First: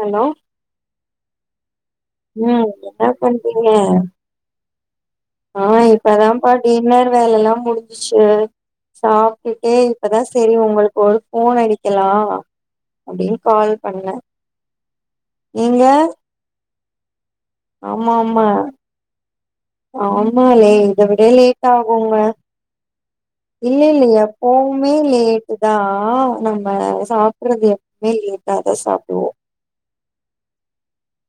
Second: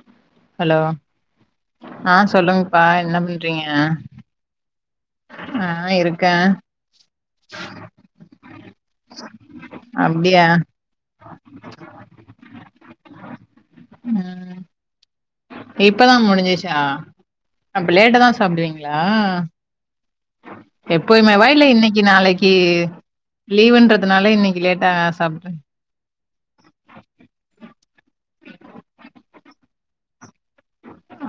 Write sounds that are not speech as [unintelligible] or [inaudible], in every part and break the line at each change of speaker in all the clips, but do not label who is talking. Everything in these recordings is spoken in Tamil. ஹலோ
ஹலோ ஆஹ்
ம்
சொல்லுங்கப்பா என்ன பண்றீங்க ஆ
ஆஹ்
இருக்கே
இப்பதான் டின்னர் வேலலாம் முடிஞ்சிச்சு சாப்பிட்டே இப்பதான்
அப்டியா
செரி உங்களுக்கு ஒரு ஃபோன் அடிக்கலாம் அப்படின்னு கால் பண்ணேன்
இப்பதான் முடிஞ்சிருச்சு ஆ
ஆமா ஆமா ஆமாலே இத விட
எப்பயுமேவா இல்ல
லேட்
இன்னைக்கு
ஆகுங்க
நாளைக்கு
இல்ல இல்ல
லீவுன்றதுனால இன்னைக்கு லேட்டா
எப்போவுமே
சாப்டு
லேட்டு தான் நம்ம சாப்பறது லேட்டா தான் சாப்பிடுவோம்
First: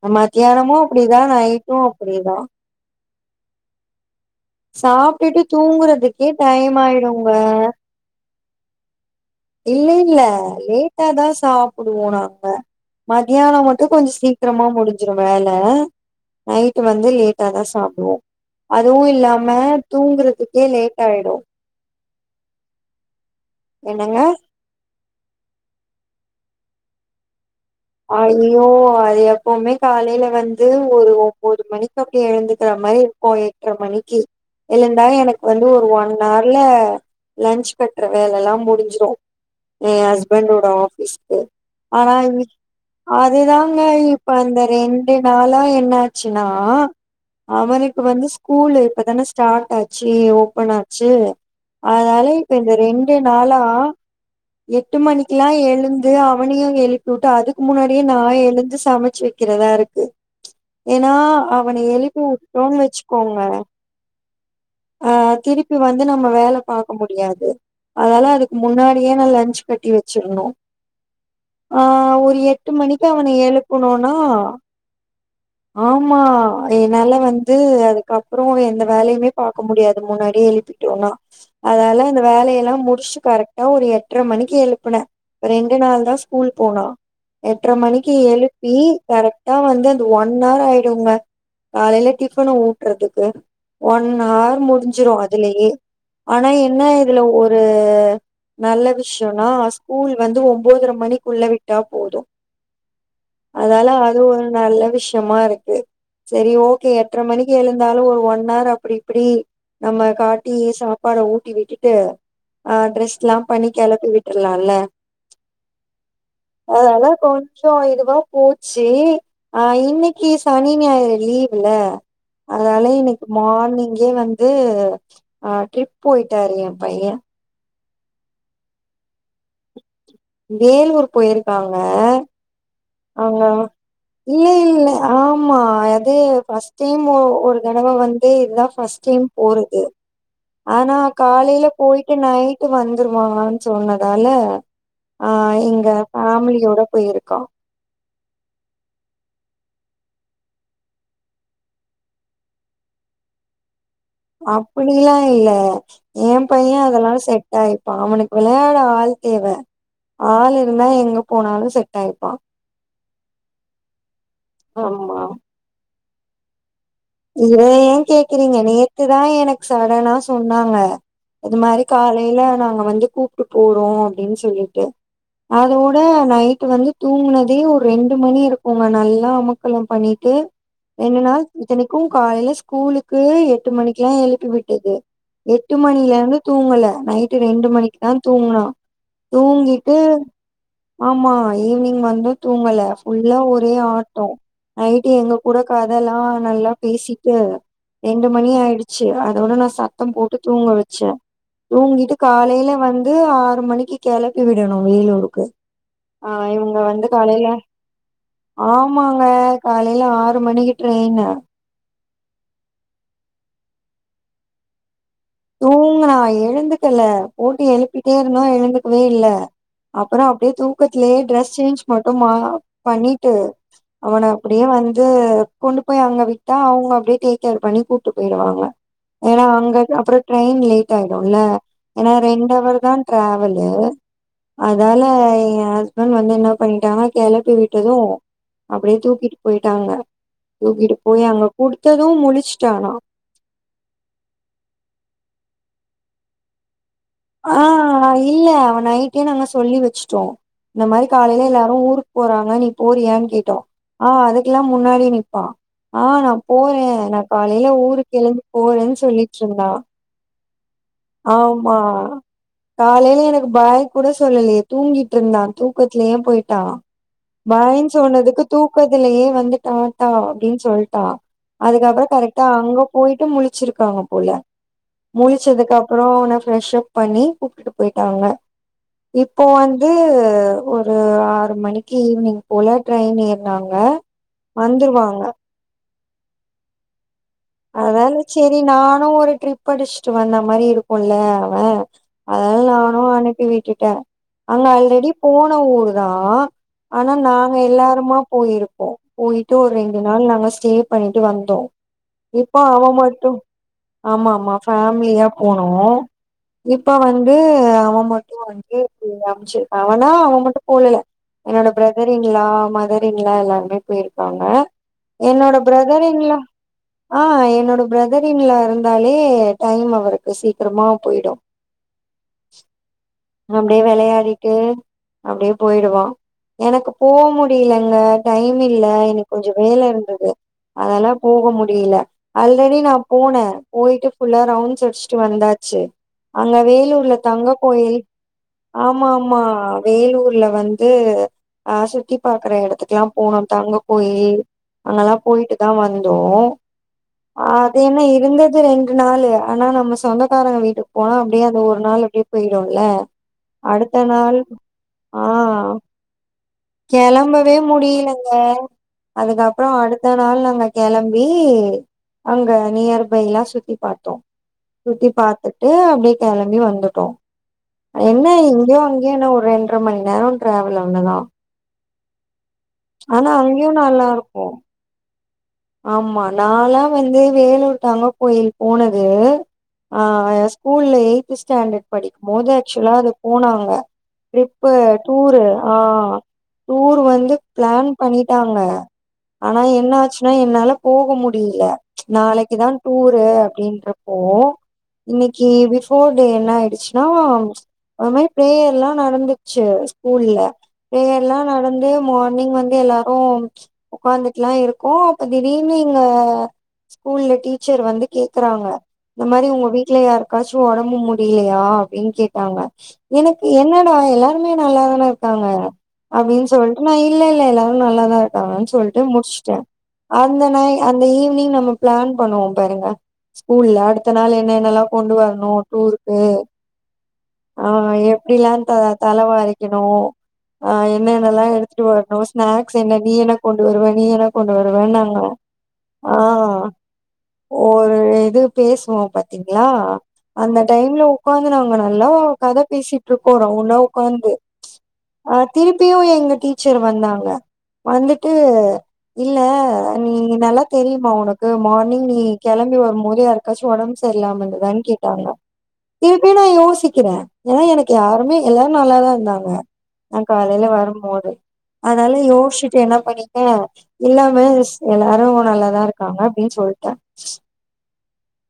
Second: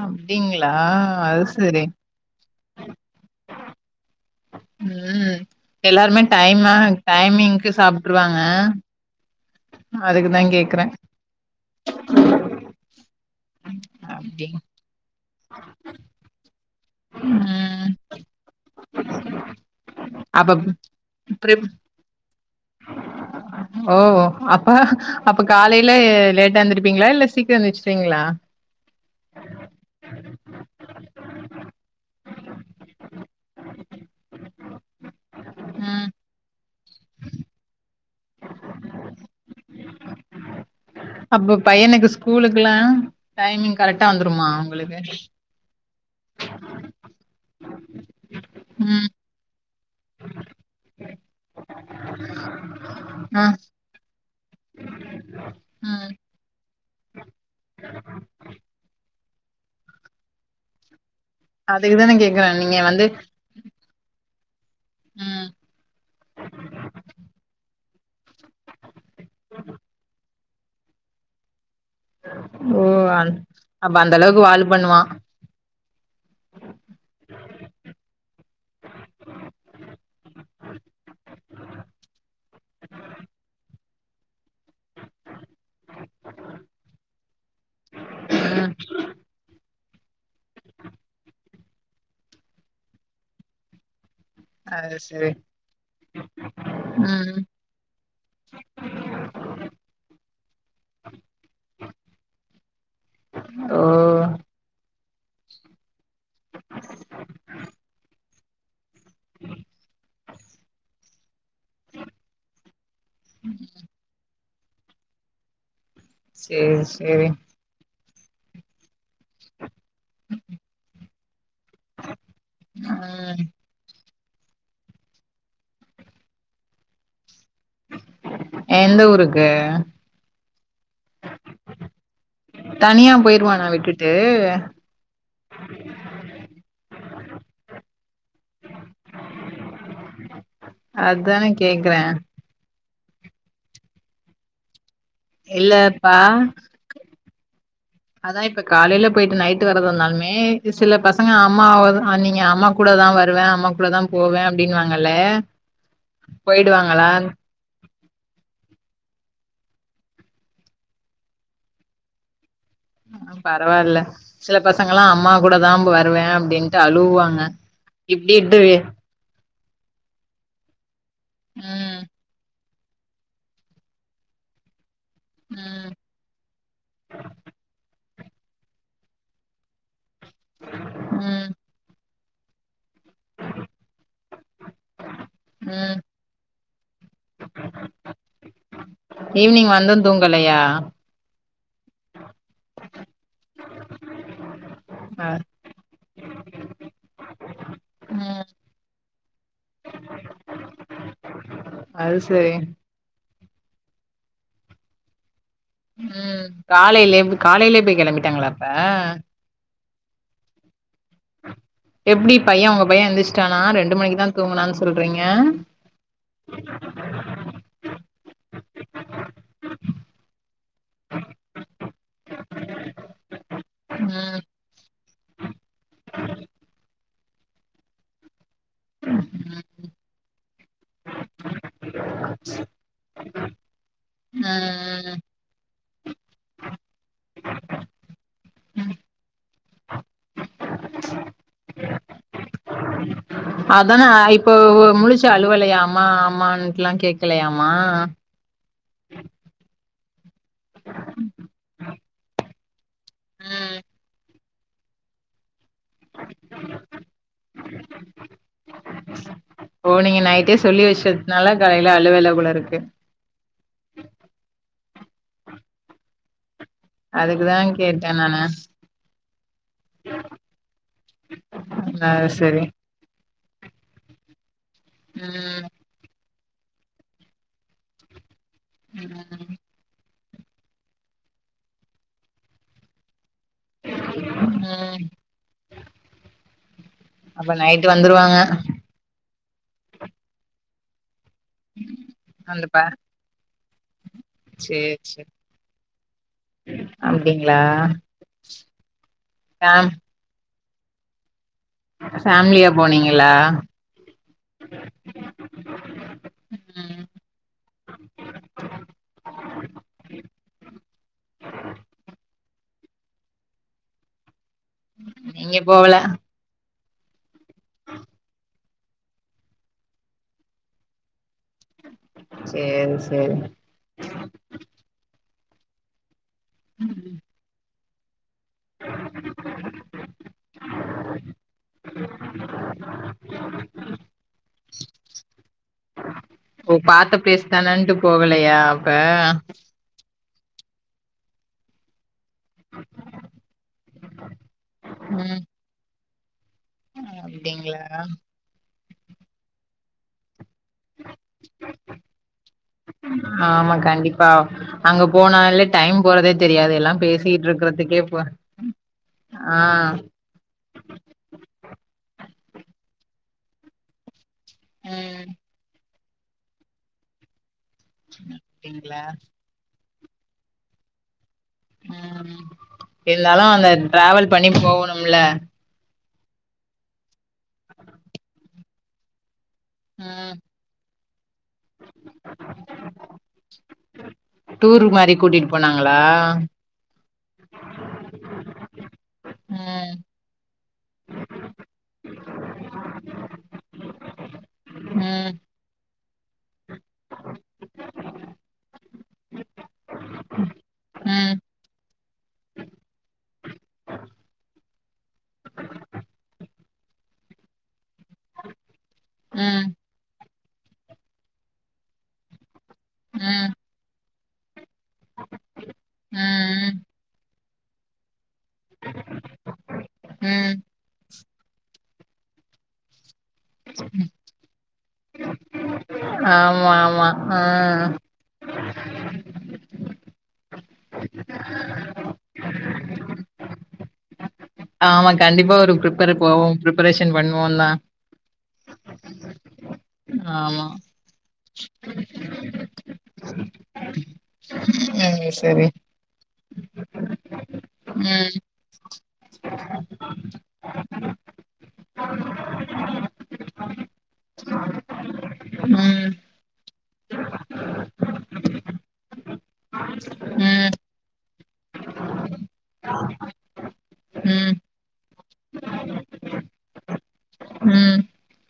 அப்டிங்களா
மத்தியானமூ அப்டிதா
அது
நைட்டூ
சரி
அப்டிதா
ம்
சாப்டுட்டு
எல்லாருமே
தூங்குறதுக்கே டயமாயிடுங்க
ஆ
இல்லேல்லே லேட்டாதா சாப்பிடுவோ நாங்க மத்தியானோ மட்டூ கொஞ்சோ
அப்டி
சீக்கிரமா முடிஞ்சிரூ வேல நைட்டு வந்து லேட்டா தா
ம்
சாப்டுவோ அதுவூ இல்லாம
அப்ப
தூங்குறதுக்கே லேட் ஆயிடூ
ப்ரிப் ஓ அப்ப அப்ப காலையில லேட்டா எந்திருப்பீங்ளா இல்ல சீக்
ஐயோ அது எப்பவ்மே காலையில வந்து ஒரு ஒம்போது மணிக்கு அப்டி எழுந்துக்கிற மாரி இருக்கூ எட்ர மணிக்கி எழுந்தா எனக்கு வந்து ஒரு
ம்
ஒன் ஆர்லே லன்ச் கட்ற வேலலா முடிஞ்சிரூ ஏ ஹஸ்பண்டோட ஆஃபீஸ்க்கு
அப்ப பையனுக்கு
ஆனா இவ்ளுக்
ஸ்கூலுக்குல்லா டைமிங்
அதுதாங்க
கரெக்டா
இப்ப
வந்துருமா
அந்த
உங்களுக்கு
ரெண்டு நாளா என்னாச்சுன்னா அவனுக்கு வந்து ஸ்கூல்
ம்
இப்பதான ஸ்டாட் ஆச் சு ஓப்பன் ஆச்சு அத்னால இப்ப இந்த ரெண்டு
ஆ
நாளா எட்டு மணிக்கில்லா
ம்
எழுந்து அவனையூ எழுப்பி விட்டு அதுக் முன்னாடியே நா எழுந்து சம ச்சி வெக்கிறதாருக்கு எ ன்னா அவன
அதுக்குதான
எழுப்பி
கேக்குறே
உட்டோன்
நீங்க வந்து
வச்சுக்கோங்க ஆ
ம்
திருப்பி வந்து நம்ம வேல பாக்க முடியாது அதல்லாருக் முன்னாடியே நா லன்ச் கட்டி வச்சிரணூ ஆ ஒரு எட் டு
ஓ
மணிக்கு அவன
அந் அப்ப
எழுப்புனோனா
அந்த அளவுக்கு வாலு பண்ணுவா
ஆமா என்னால வந்து அதுக்கப்றோ எந்த வேலையுமே பாக்க முடியாது முன்னாடியே எழுப்பிட்டோனா அதனால அந்த வேலையெல்லா முடிச்சு கரெக்டா ஒரு எட்ர மணிக்கு எழுப்புனே ரெண்டு நாள் தா ஸ்கூல் போனா எட்ர மணிக்கு
ம்
எழுப்பி கரெக்டா வந்து அந் ஒன் ஆர் ஆயிடுங்க காலைலே டிஃபன் ஊட்றதுக்கு ஒ நாள்
அது
முடிஞ்சிடூ
சரி
அதுலேயே ஆனா என்ன இதுல
ம்
ஒரு நல்ல விஷ்யோனா ஸ்கூல் வந்து ஒம்போதர மணிக்குள்ள விட்டா போதூ
ஓ
அதால அது ஒரு நல்ல விஷ்யமாருக்கு செரி ஓகே எட்ர மணிக்கு எழுந்தாலூ ஒ ஒன் ஆர் அப்டி ப்டி நம்ம காட்டி சாப்பாட ஊட்டி விட்டுட்டு ஆ டிரஸ்லா பண்ணி கிளப்பி விட் லால
சேர் செ
கொஞ்சோ இதுவா பூச்சி ஆ இன்னக்கி சனி ஞாயற் லீவுல அதால இன்னைக்கு
ம்
மார்னிங்கே வந் வந்து ஆ ட்ரிப் போயிட்டாரு ஏம் பைய
எந்த ஊருக்கு
வேலூர் போயிருக்காங்க
தனியா
ஆ
போயிருவானா விட்டுட்டு
இல்லே இல்ல ஆமா அது ஃபர்ஸ்ட் டைமு ஒரு தடவ வந்து இதுதா ஃபர்ஸ்ட் டைம் போறது ஆனா
அதான
காலையில
கேக்குறே
போயிட்டு நைட்டு வந்துருவாங்கன் சொன்னதால ஆ எங்க
இல்லப்பா
ஃபேமிலியோட போயிருக்கா
அதா இப்ப காலைல போயிட்டு நைட்டு வர்றதாருந்தாலுமே சில பசங்க அம்மாவ அ நீங்க அம்மா கூட தா வருவ அம்மா கூட தா போவே அப்டின்னுவாங்கல்ல
அப்டில்லா இல்ல ஏம் பைய
போயிடுவாங்களா
அதெல்லா செட் ஆயிப்பா அவனுக்கு விளையாட ஆள் தேவ ஆள் இருந்தா எங்க போனாலு செட் ஆயிப்பா
பரவா இல்ல சில பசங்கல்லா
ஆமா
அம்மா கூட தா போவ வே அப்டின்
இத ஏ கேக்குறீங்க நேத்துதா எனக் சடனா சொன்னாங்க இது மாரி
ம்
காலைல நாங்க வந்து கூப்ட்டு போறோ அப்டின் சொல்லிட்டு
ம்
அதோட நைட்டு வந்து தூங்குனதே ஒரு ரெண் டு மணி இருக்குங்க நல்லா அமக்களம் பண்ணிட் டு என்னனா
ம்
இத்தனைக் கு காலைல ஸ்கூலுக்கு எட்டு மணிக்குல்லா எழுப்பி விட்டது எட்டு
ம்
மணிலேருந்து தூங்கல நைட்டு ரெண்டு மணிக்கு தா தூங்குனா
ஈவினிங் வந்து
தூங்கிட்டு
தூங்கலையா
ஆமா ஈவ்னிங் வந்து தூங்கல ஃபுல்லா ஒரே ஆட்டொ நைட்டு
அ
எங்க கூட க தல்லா நல்லாப் பேசிட்டு ரெண்டு
ம்
மணி ஆயிடுச்சி அதோட நா சத்தம் போட்டு தூங்க வச்சே தூங்கிட்டு
அது சரி
காலைல வந்து ஆறு மணிக் க்கி கெளப்பி விடணு வேலூருக்கு
ம்
ஆஹ் இவுங்க வந்து
காலையிலே
காலைல
காலையிலே போய் கெளம்பிட்டாங்களா அப்ப
ஆமாங்க காலைல ஆறு மணிக்கு ட்ரைனு
எப்டி பைய உங்க பைய எந்த்ருச்சிட்டானா ரெண்டு மணிக்கு தா தூங்குனான் சொல்
தூங்கனா எழுந்துக்கல போட்டு எழுப்பிட்டே இருந்தோ எழுந்துக்கவே இல்ல அப்ற அப்டியே தூங் பக்கத்லயே டிரெஸ் சேஞ்ச் மட்டு மா பண்ணிட்டு அவன
ம்
அப்டியே வந்து த்து கொண்டு போய் அங்க விட்டா அவங்க அப்டியே டேக் கேர் பண்ணி கூட்டு போய்டுவாங்க ஏனா அங்க அப்றப் ட்ரெயின் லேட் ஆயிடுல்ல ஏன்னா ரெண்டவர்தா ட்ரெவல் ஏல
ம்
அதால
ம்
எ [unintelligible] அன் வந்து என்ன பண்ணிட்டாங்க கெளப்பி விட்டது அப்டியே தூக்கிட்டு போய்ட்டாங்க தூக்கிட்டு போய் அங்க குடுத்தது முழச்சுட்டானா
அதான இப்போ முழுச்சு அழுவால்லயா அம்மா அம்மான் ல்லா
ஆ
கேக்கலையாமா
இல்ல அவ நைட்டே நாங்க சொல்லி வச்சுட்டோ இந்த மாரி காலைல எல்லாரு ஊருக்கு போறாங்க நீப் போரியான்னு கேட்டோ
ம்
ஆ அதுக் ல்லா முன்னாடி நிப்பா ஆ, நா போறே நா காலைல ஊருக்கு எழுந்து போறேன்னு சொல்லிட்ருந்தா
ஓ நீங்க நைட்டே சொல்லி வச்சதுனால
ஆமா
காலையில அழுவல போல இருக்கு
காலைல எனக்கு பாய் கூட சொல்லலையே தூங்கிட்ருந்தா தூக்கத்லயே போயிட் டா
அதுக்குதா
பாய்னு
கேட்டே நானு
சொன்னதுக்கு தூக்கத்துலயே வந்து டாட்டா அப்டின்னு சொல்ட்டா அதுக்கபறோ
அது
கரெக்டா
சரி
அங்க போயிட்டு முழுச்சிருக்காங்க போல
ம்
முழச்சதுக்கப் போன ப்ரெஷ் அப் பண்ணி கூப்ட்டுட்டு போயிட்டாங்க இப்போ
ம்
வந்து அ ஒரு ஆறு மணிக்கு ஈவினிங் போல ட்ரெயின் ஏர் நாங்க
ம்
வந்துருவாங்க
அப்ப நைட்டு
அதால
வந்துருவாங்க
செரி நானு ஒரு ட்ரிப் படிச்சுட்டு வந்த மாரி இருக்குல்ல வ அதால
வந்துப்பா
நானு அனுப்பி விட்டுட்டே அங்க
சேரி
ஆல்ரெடி
சேரி
போன ஊர்தா ஆனா நாங்க
அப்டிங்களா
எல்லாருமா போயிருப்போ போயிட்டு ஒரு
ஃபேம்
ரெண்டு நாள் நாங்க ஸ் ஸ்டே பண்ணிட்டு வந்தோ இப்போ
ஃபேமிலியா
அவன் மட்டு
போனீங்களா
ஆமா ஆமா ஃபேமிலியா போனோ இப்ப
ம்
வந்து அவ மட்டும் வந்து [unintelligible] அம்ச்சி அவனா அவ மட்டு போலயா என்னோட brother in law mother in law எல்லாருாமே போயிர்காங்க என்னோட
நீங்க போகல
பிரதர் இன் லா ஆ என்னோட பிரதர் இன் லா இருந் ந்தாலே டைம் அவருக்கு சீக்ரமா போயிடு
சேரி சேரி
அப்டே வெளையாடிட்டு அப்டே போயிடுவா எனக்கு போ முடில அங்க டைம் இல்ல எனக்கு கொஞ்சம் வேல இருந்துது அதனால போக முடில அல்ரெடி நா போன போயிட்டு ஃபுல்லா ரவுண்ட்ஸ் அடிச்ட்டு வந்தாச்சு அங்க
ஓ
வேலூர்ல
பாத்த
தங்க
பிளேஸ் தானன்ட்டு
கோயில்
போகலையா அப்ப
ஆமாம்மா வேலூர் கீழ வந்து ஆ சுத்தி பாக்ற எடத்துக்கலா போனோம் தங்க கோயில் அங்கல்லா
ம்
போயிட்டுதா வந் தோ அது என்ன
அப்டிங்களா
இருந்தது ரெண்டு நாளு ஆனா நம்ம சு தொனக் க்காரங்க வீட்டுக் போனா அப்டியே அந்த ஒரு நாள் அப்டியே போயிடும்ல
ஆமா
அடுத்த
கண்டிப்பா
நாள்
அங்க
ஆ
போனாலே டைம் போறதே தெரியாது எல்லா பேசிட்டு
கெளம்பவே
இருக்கறதுக்கே போ
முடிலங்க
ஆ
அதுக்கப்றோ அடுத்த நாள் நாங்க மே அங்க நியர் பை லா சுத்தி பாத்தோ சுத்தி
ம்
பாத்துட்டு அப்டியே கெளம்பி வந்துட்டோ என்ன இங்கியு
அப்டிங்களா
அங்கியு என்ன ஒரு ரெண்டரை மணி நேரோ டிராவல் [unintelligible]
ம்
ஆனா
இருந்தாலு
அங்கயு
அங்க
நல்லா
ட்ராவல்
இருக்கு
பண்ணி போவுணும்ல
ஆமா நாலா வந்து வேலூர் தாங்க போயி போனது
ம்
ஆஹ் ஸ்கூல்லயே த்து ஸ்டாண்டர்ட் படிக்கும்போது ஆக்ச்சுவலா அங்க போனாங்க ட்ரிப்பு
டூர் மாரி
டூர்ரு
கூட்டிட்டு போனாங்களா
ஆஹ் டூர் வந்து பிளான் பண்ணிட்டாங்க ஆனா
ம்
என்ன ஆச் என்னால போக முடில நாளைக்குதான் டூரு அப்டின்றப்போ
ம்
இன்னிக்கி பிஃப் போர் டே என்ன ஆயிடுச்னா அது மேரி பிரேயர்லா நடந்துச்சு ஸ்கூல்ல
ம்
பிரேயர்லா நடந்து மார்னிங் வந்து எல்லாரு உக்காந்துக்கலாம் இருக் கோ அப்ப திடீர்னு எங்க ஸ்கூல்ல டீச்சர் வந்து கேக்றாங்க இந்த மாரி
ம்
உங்க வீட்ல யார் காச்சும் ஒடம்பு முடிலையா அப்டின்னு கேட்டாங்க எனக்கு
ம்
என்னடா எல்லார் நல்லாதான இருக்காங்க அப்டின்னு
ம்
சொல்லிட்டு நான் இல்லல்லல்ல எல்லா நல்லாதான் னு சொல்லிட்டு முடிச்சிட்டேன் அந்த
ம்
நாய் அந்த ஈவினிங் நம்ம பிளான் பண்ணுவோம் பாருங்க ஸ்கூல்ல அடுத்த நாள் என்னன்னல்லாம் கொண்டு வரணும் டூருக்கு
ஆமா ஆமா ஆ
ஆஹ் எப்படிலாம் தலைவாரிக்கணும் ஆஹ் என்னென்னல்லாம் எடுத்துட்டு வரணும் ஸ்நாக்ஸ் என்ன நீ என்ன கொண்டு டூர்வ நீ என்ன கொண்டு வருவே
ஆமா
நாங்க
கண்டிப்பா ஒரு ப்ரிப்பர் போவோ
ஆஹ்
ப்ரிப்பரேஷன் பண்ணுவோந்தா
ஒரு இது பேசுவோம் பாத்தீங்களா அந்த
ஆமா
டைம்ல உக்காந்து நாங்க நல்லா கத பேசி கோரம் உணவு உக்காந்து
ம்
அஹ்
சரி
திருப்பியும் எங்க டீச் டீச்சர் வந்தாங்க வந்துட்டு
ம்
இல்ல நீ நல்லா தெரியுமா உனக்கு மார்னிங் நீ கெளம்பி வரும்போது யாருக்காச்சும் ஒடம்பு சரியில்லாம இருந்ததான்னு கேட்டாங்களாம்
ம்
திருப்பியும் நான் யோசிக்கிறேன் ஏன்னா எனக்கு யாருமே எல்லாரும் நல்லாதான் இருந்தாங்க நான் காலையில
ம்
வரும் போது அதனால யோசிச்சுட்டு என்ன பண்ணிட்டேன் இல்ல
ம்
மிஸ் எல்லாரும் நல்லாதான் இருக்காங்க அப்படின்னு சொல்லிட்டேன்
ம்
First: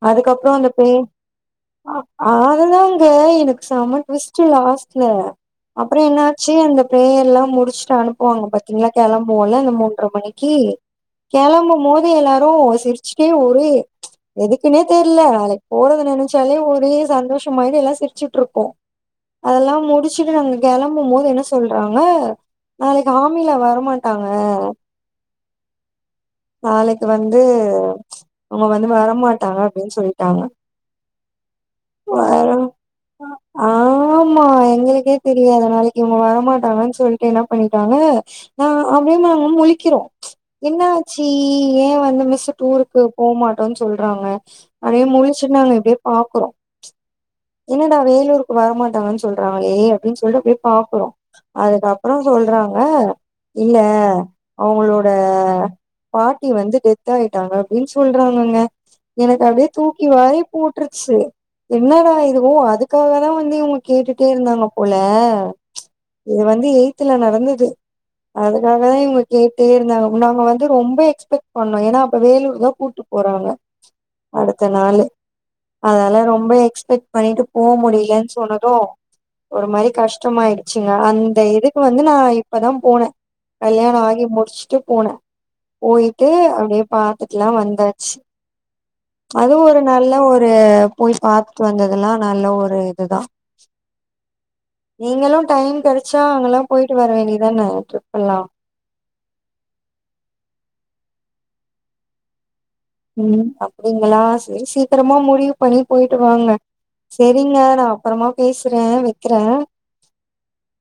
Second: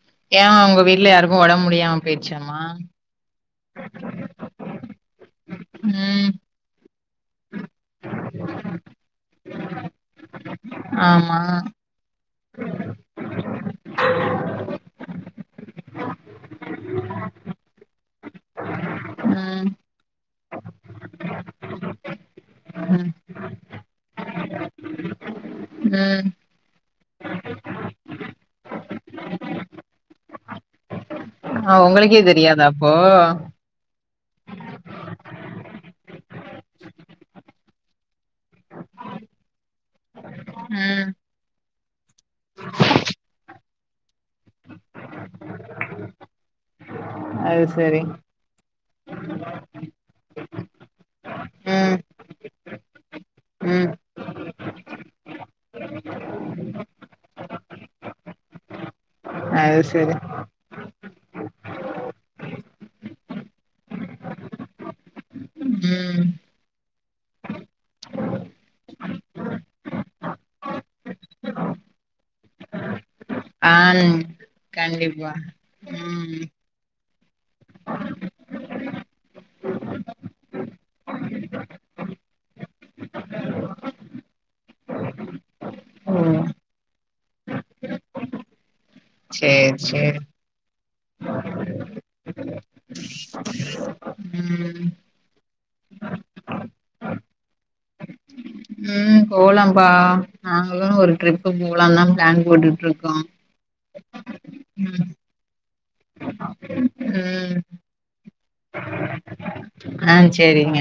அதுக்கப்புறம்
ஏன்
வந்த
உங்க
பே
வீட்ல யாருக்கு ஒடம்பு முடியாம
அத்
போயிடுச்சாமா
அதுதான்ங்க எனக்கு செம்ம ட்விஸ்ட்டு லாஸ்ட்ல அப்புறம்
ம்
என்னாச்சு அந்த ப்ரேயர்லாம் முடிச்சிட்டு அனுப்புவாங்க பாத்தீங்களா கெளம்புவோம்ல இந்த மூன்ற மணிக்கு கி
ஆமா
கெளம்பும் மோது எல்லார்க் தோ சிரிச்சிட்டே ஒரே ப்ச் எதுக்குனே தெர்ல நாளைக்கு போறது நினைச்சாலே ஒரே சந்தோஷமாயி எல்லா சிரிச்சுட்டு இருக்கோ
ம்
அதெல்லாம் முடிச்சுட்டு நாங்க கிளம்பும் போது என்ன சொல்றாங்க நாளைக்கு
ம்
ஆம்னில வரமாட்டாங்க
ம்
நாளைக்கு வந்து ப்ச் அவுங்க வந்து வர மாட்டாங்க அப்டின்னு சொல்லிட்டாங்க
ஆஹ் உங்களுக்கே
வர
தெரியாதா அப்போ
ஆமா எங்களுக்கே தெரியாது நாளைக்கு இவுங்க வரமாட்டாங்கன்னு சொல்ட்டு என்ன பண்ணிட்டாங்க நா அப்படியே நாங்க முழிக்கிறோ ப்ச் என்ன
ம்
ஆச்சு ஏ வந்து மிஸ் டூருக்கு போமாட்டோன்னு சொல்றாங்க அப்படியே முழிச்சுட்டு நாங்க இப்படியே பாக்குறோ ப்ச்
அது
என்னடா
சரி
வேலூருக்கு வரமாட்டாங்கன்னு சொல்றாங்களே அப்படின்னு சொல்றகுள்ளயே பாக்குறோ
ம்
அதுக்கப்புறோ சொல்றாங்க ஆஹ் இல்ல
ம்
அவுங்களோட பாட்டி வந்து டெத் ஆயிட்டாங்க அப்டின்னு சொல்றாங்கங்க எனக்கு அப்படியே
அது
தூக்கி
சரி
வாரி போட் டுருச்சு என்னடா இதுவோ அதுக்காகதா வந்து இவங்க கேட்டுட்டே இருந்தாங்க போல ப்ச்
ம்
இது வந்து எய்த்ல நடந்தது அதுனாலதா இவங்கள கேட்டே இருந்தாங்க நாங்க வந்து ரொம்போ எக்ஸ்பெக்ட் பண்ணோ ஏனா அப்ப வேலூர்தா கூட்டு போறாங்க
ஆ
அடுத்த நாள்
கண்டிப்பா
அதெல்லா ரொம்
ம்
ரொம்ப எக்ஸ்பெக்ட் பண்ணிட்டு போ முடியலன்னு சொன்னது ஒரு மாரி கஷ்டமாயிடுச்சுங்க அந்த இதுக்கு வந்து நா இப்பதா போன கல்யாணோ ஆகி முடிச்சுட்டு போன போயிட்டு
ம்
அப்படியே பாத்துட்டெல்லா வந்தாச்சு அதுவு
சேரி
ஒரு நல்ல
சேரி
ஒரு போய் பார்த்தட்டு வந்ததுெல்லா நல்ல ஒரு இதுதான்
ம்
நீங்களும் டைம் கிடைச்சா அங்கல்லா போயிட்டு வர வேண்டியதானே ட்ரிப் எல்லா
ம் போலம்பா நாங்களும் ஒரு ட்ரிப்பு போலா தான் பிளான் போட்டுட்டு
உம் அப்படிங்களா செரி
ம்
சீக்கிரமா முடிவு பண்ணி போயிட்டு வாங்க
ம்
செரிங்க நான் அப்பறமா பேசுறேன் வைக்கிறேன்
ஆஹ் செரிங்க